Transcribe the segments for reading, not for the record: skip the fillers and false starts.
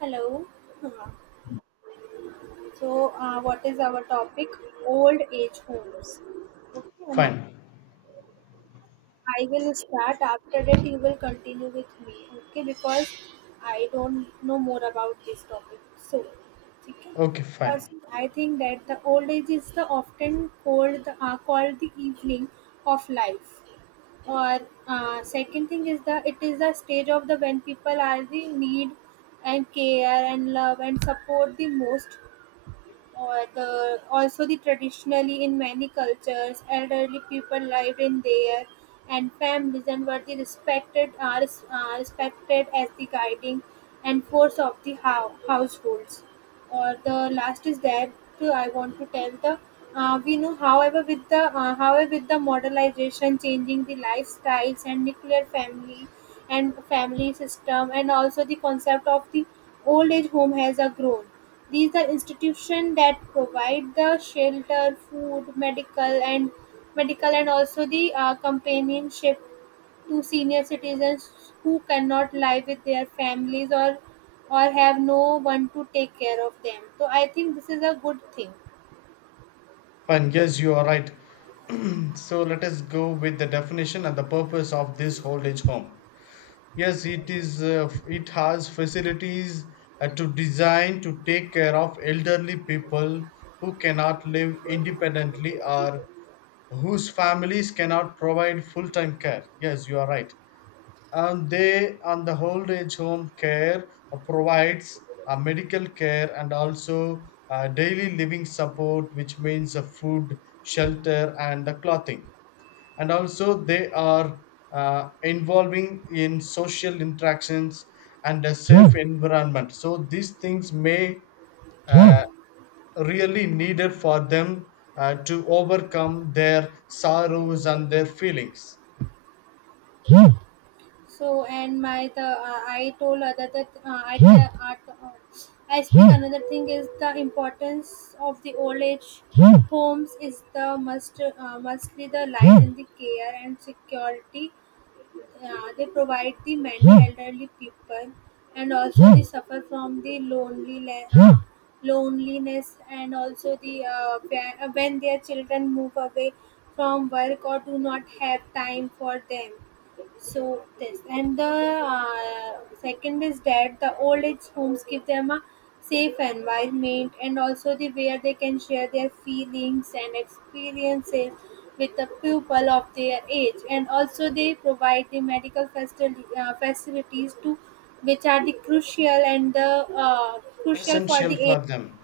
Hello. Uh, what is our topic? Old age homes. Okay, Emma, Fine. I will start. After that, you will continue with me. Okay, because I don't know more about this topic. Okay. Okay, fine. First, I think that the old age is the often called called the evening of life. Or second thing is the it is the stage of the when people are the need and care and love and support the most, or the also the traditionally in many cultures elderly people lived in their and families and were the respected are, respected as the guiding and force of the households, or the last is that I want to tell the we know, however, with the however, with the modernization changing the lifestyles and nuclear family and family system, and also the concept of the old age home has a grown. These are institutions that provide the shelter, food, medical and medical, and also the companionship to senior citizens who cannot live with their families, or have no one to take care of them, so I think this is a good thing. Fine. Yes, you are right. So let us go with the definition and the purpose of this old age home. Yes, it is. It has facilities to design to take care of elderly people who cannot live independently or whose families cannot provide full-time care. Yes, you are right. And the old age home care provides medical care, and also daily living support, which means food, shelter, and the clothing. And also they are involving in social interactions and a safe environment, so these things may, uh, really needed for them to overcome their sorrows and their feelings, So and my the I told other that I the art. I speak another thing is the importance of the old age homes is the must mostly the life in the care and security. Yeah, they provide the many elderly people, and also they suffer from the loneliness, and also the when their children move away from work or do not have time for them. So this and the second is that the old age homes give them a safe environment, and also the where they can share their feelings and experiences with the people of their age, and also they provide the facilities to which are the crucial and the crucial for essential the age, for them.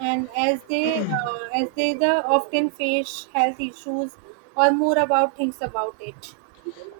and as they the often face health issues, or more about things about it.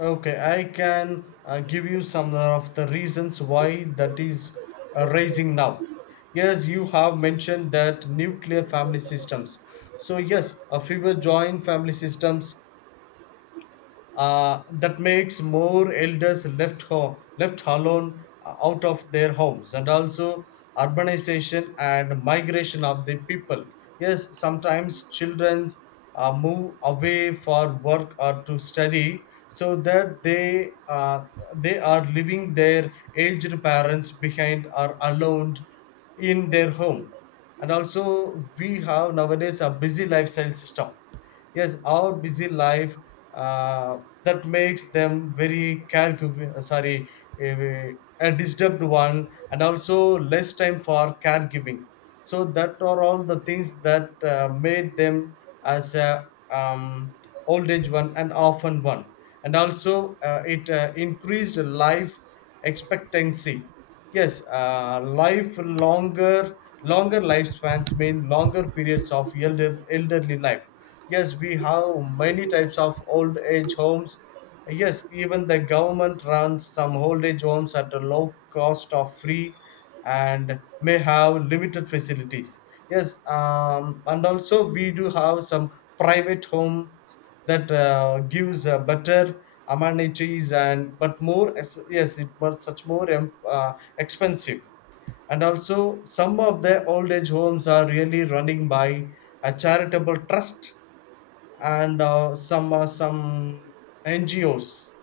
Okay, I can give you some of the reasons why that is rising now. Yes, you have mentioned that nuclear family systems. So, yes, a fewer joint family systems, that makes more elders left alone, out of their homes, and also urbanization and migration of the people. Yes, sometimes childrens move away for work or to study, so that they, they are leaving their aged parents behind or alone in their home. And also we have nowadays a busy lifestyle system. Yes, our busy life, uh, that makes them very caregiv- sorry a disturbed one, and also less time for caregiving. So that are all the things that made them as a old age one, and often one. And also it increased life expectancy. Yes, life longer, longer lifespans mean longer periods of elderly life. Yes, we have many types of old age homes. Yes, even the government runs some old age homes at a low cost of free, and may have limited facilities. Yes, and also we do have some private homes that gives better amenities, and yes, it was such more expensive. And also, some of the old age homes are really running by a charitable trust, and some NGOs.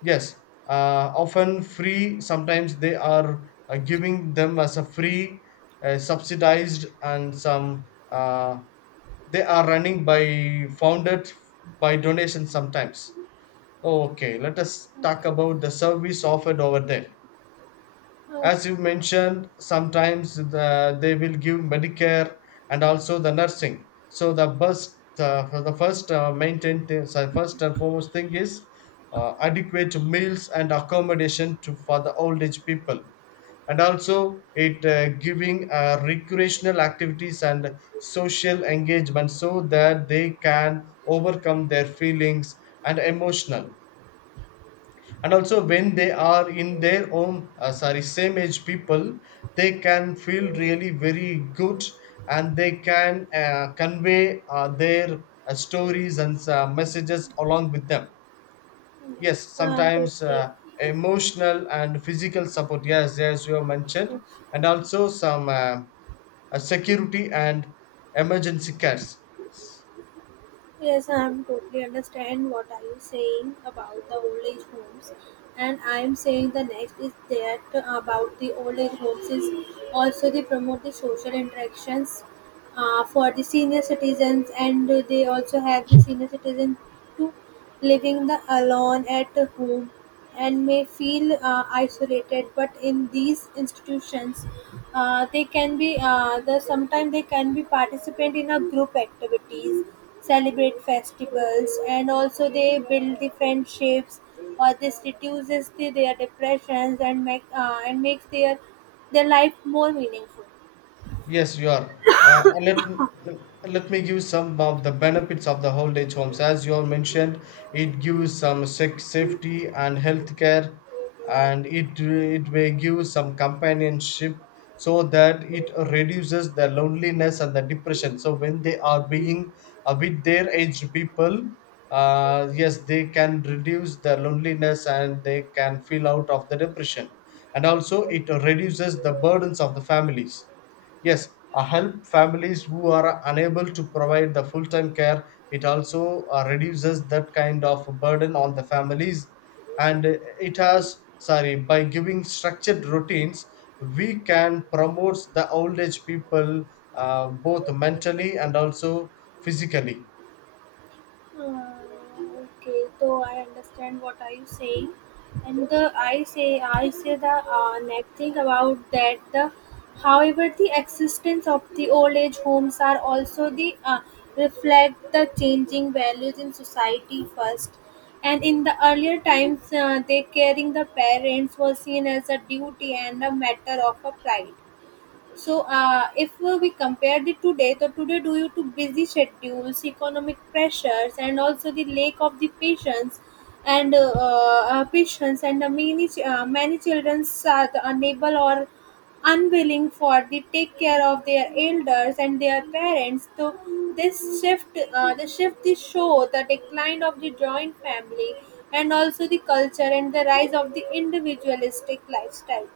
Yes, often free. Sometimes they are giving them as a free, subsidized, and some they are running by founded by donation sometimes. Okay, let us talk about the service offered over there. Okay. As you mentioned, sometimes they will give medicare and also the nursing. So the best, for the first maintain, so first and foremost thing is adequate meals and accommodation to for the old age people. And also it giving recreational activities and social engagement, so that they can overcome their feelings and emotional. And also, when they are in their own, sorry same age people, they can feel really very good, and they can convey their stories and messages along with them. Yes, Yes, I'm sometimes, totally emotional and physical support, yes, as you have mentioned. And also some, security and emergency cares. yes, I'm totally understand what are you saying about the old age homes, and I'm saying the next is that about the old age homes is also they promote the social interactions for the senior citizens, and they also have the senior citizens to living the alone at home and may feel isolated, but in these institutions they can be the sometimes they can be participant in a group activities, celebrate festivals, and also they build the friendships, or this reduces their depressions and make and makes their life more meaningful. Yes, you are. And let me give some of the benefits of the old age homes. As you all mentioned, it gives some safety and health care, and it may give some companionship, so that it reduces the loneliness and the depression. So when they are being with their aged people, yes, they can reduce the loneliness and they can feel out of the depression. And also, it reduces the burdens of the families. Yes, help families who are unable to provide the full time care. It also reduces that kind of burden on the families. And It has, sorry, by giving structured routines, we can promote the old age people both mentally and also physically. Hmm, okay, so I understand what are you saying, and the I say I say the next thing about that the however the existence of the old age homes are also the reflect the changing values in society. First, and in the earlier times, they caring the parents was seen as a duty and a matter of a pride. So, if we compare the today due to busy schedules, economic pressures, and also the lack of the patience, and many children are unable or unwilling for the take care of their elders and their parents. So, the shift, the show the decline of the joint family, and also the culture and the rise of the individualistic lifestyle.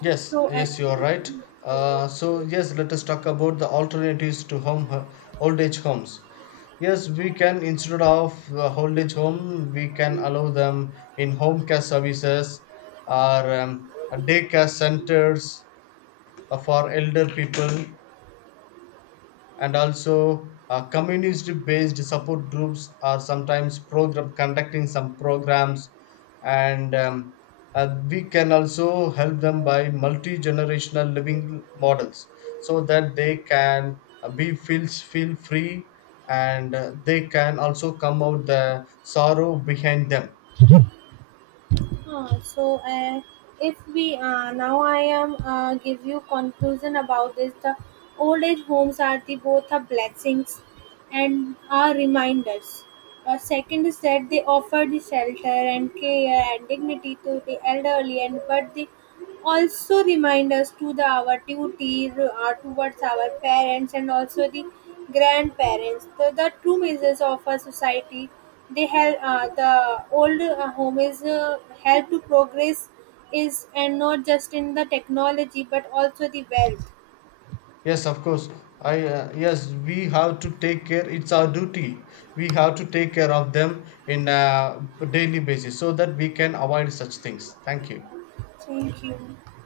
Yes, So. Uh, yes, you are right. So yes, let us talk about the alternatives to old age homes. Yes, we can, instead of the old age home, we can allow them in home care services, or daycare centers for elder people. And also, communist based support groups are sometimes program conducting some programs. And we can also help them by multi generational living models, so that they can be feel free, and they can also come out the sorrow behind them. Huh, so uh, if we now I am give you conclusion about this the old age homes are the both are blessings and are reminders. Second is that they offer the shelter and care and dignity to the elderly, and but the also remind us to the our duty towards our parents, and also the grandparents the true measures of our society. They help the old home is help to progress is and not just in the technology but also the wealth. Yes, of course. I yes, we have to take care, it's our duty. We have to take care of them in a daily basis, so that we can avoid such things. Thank you. Thank you.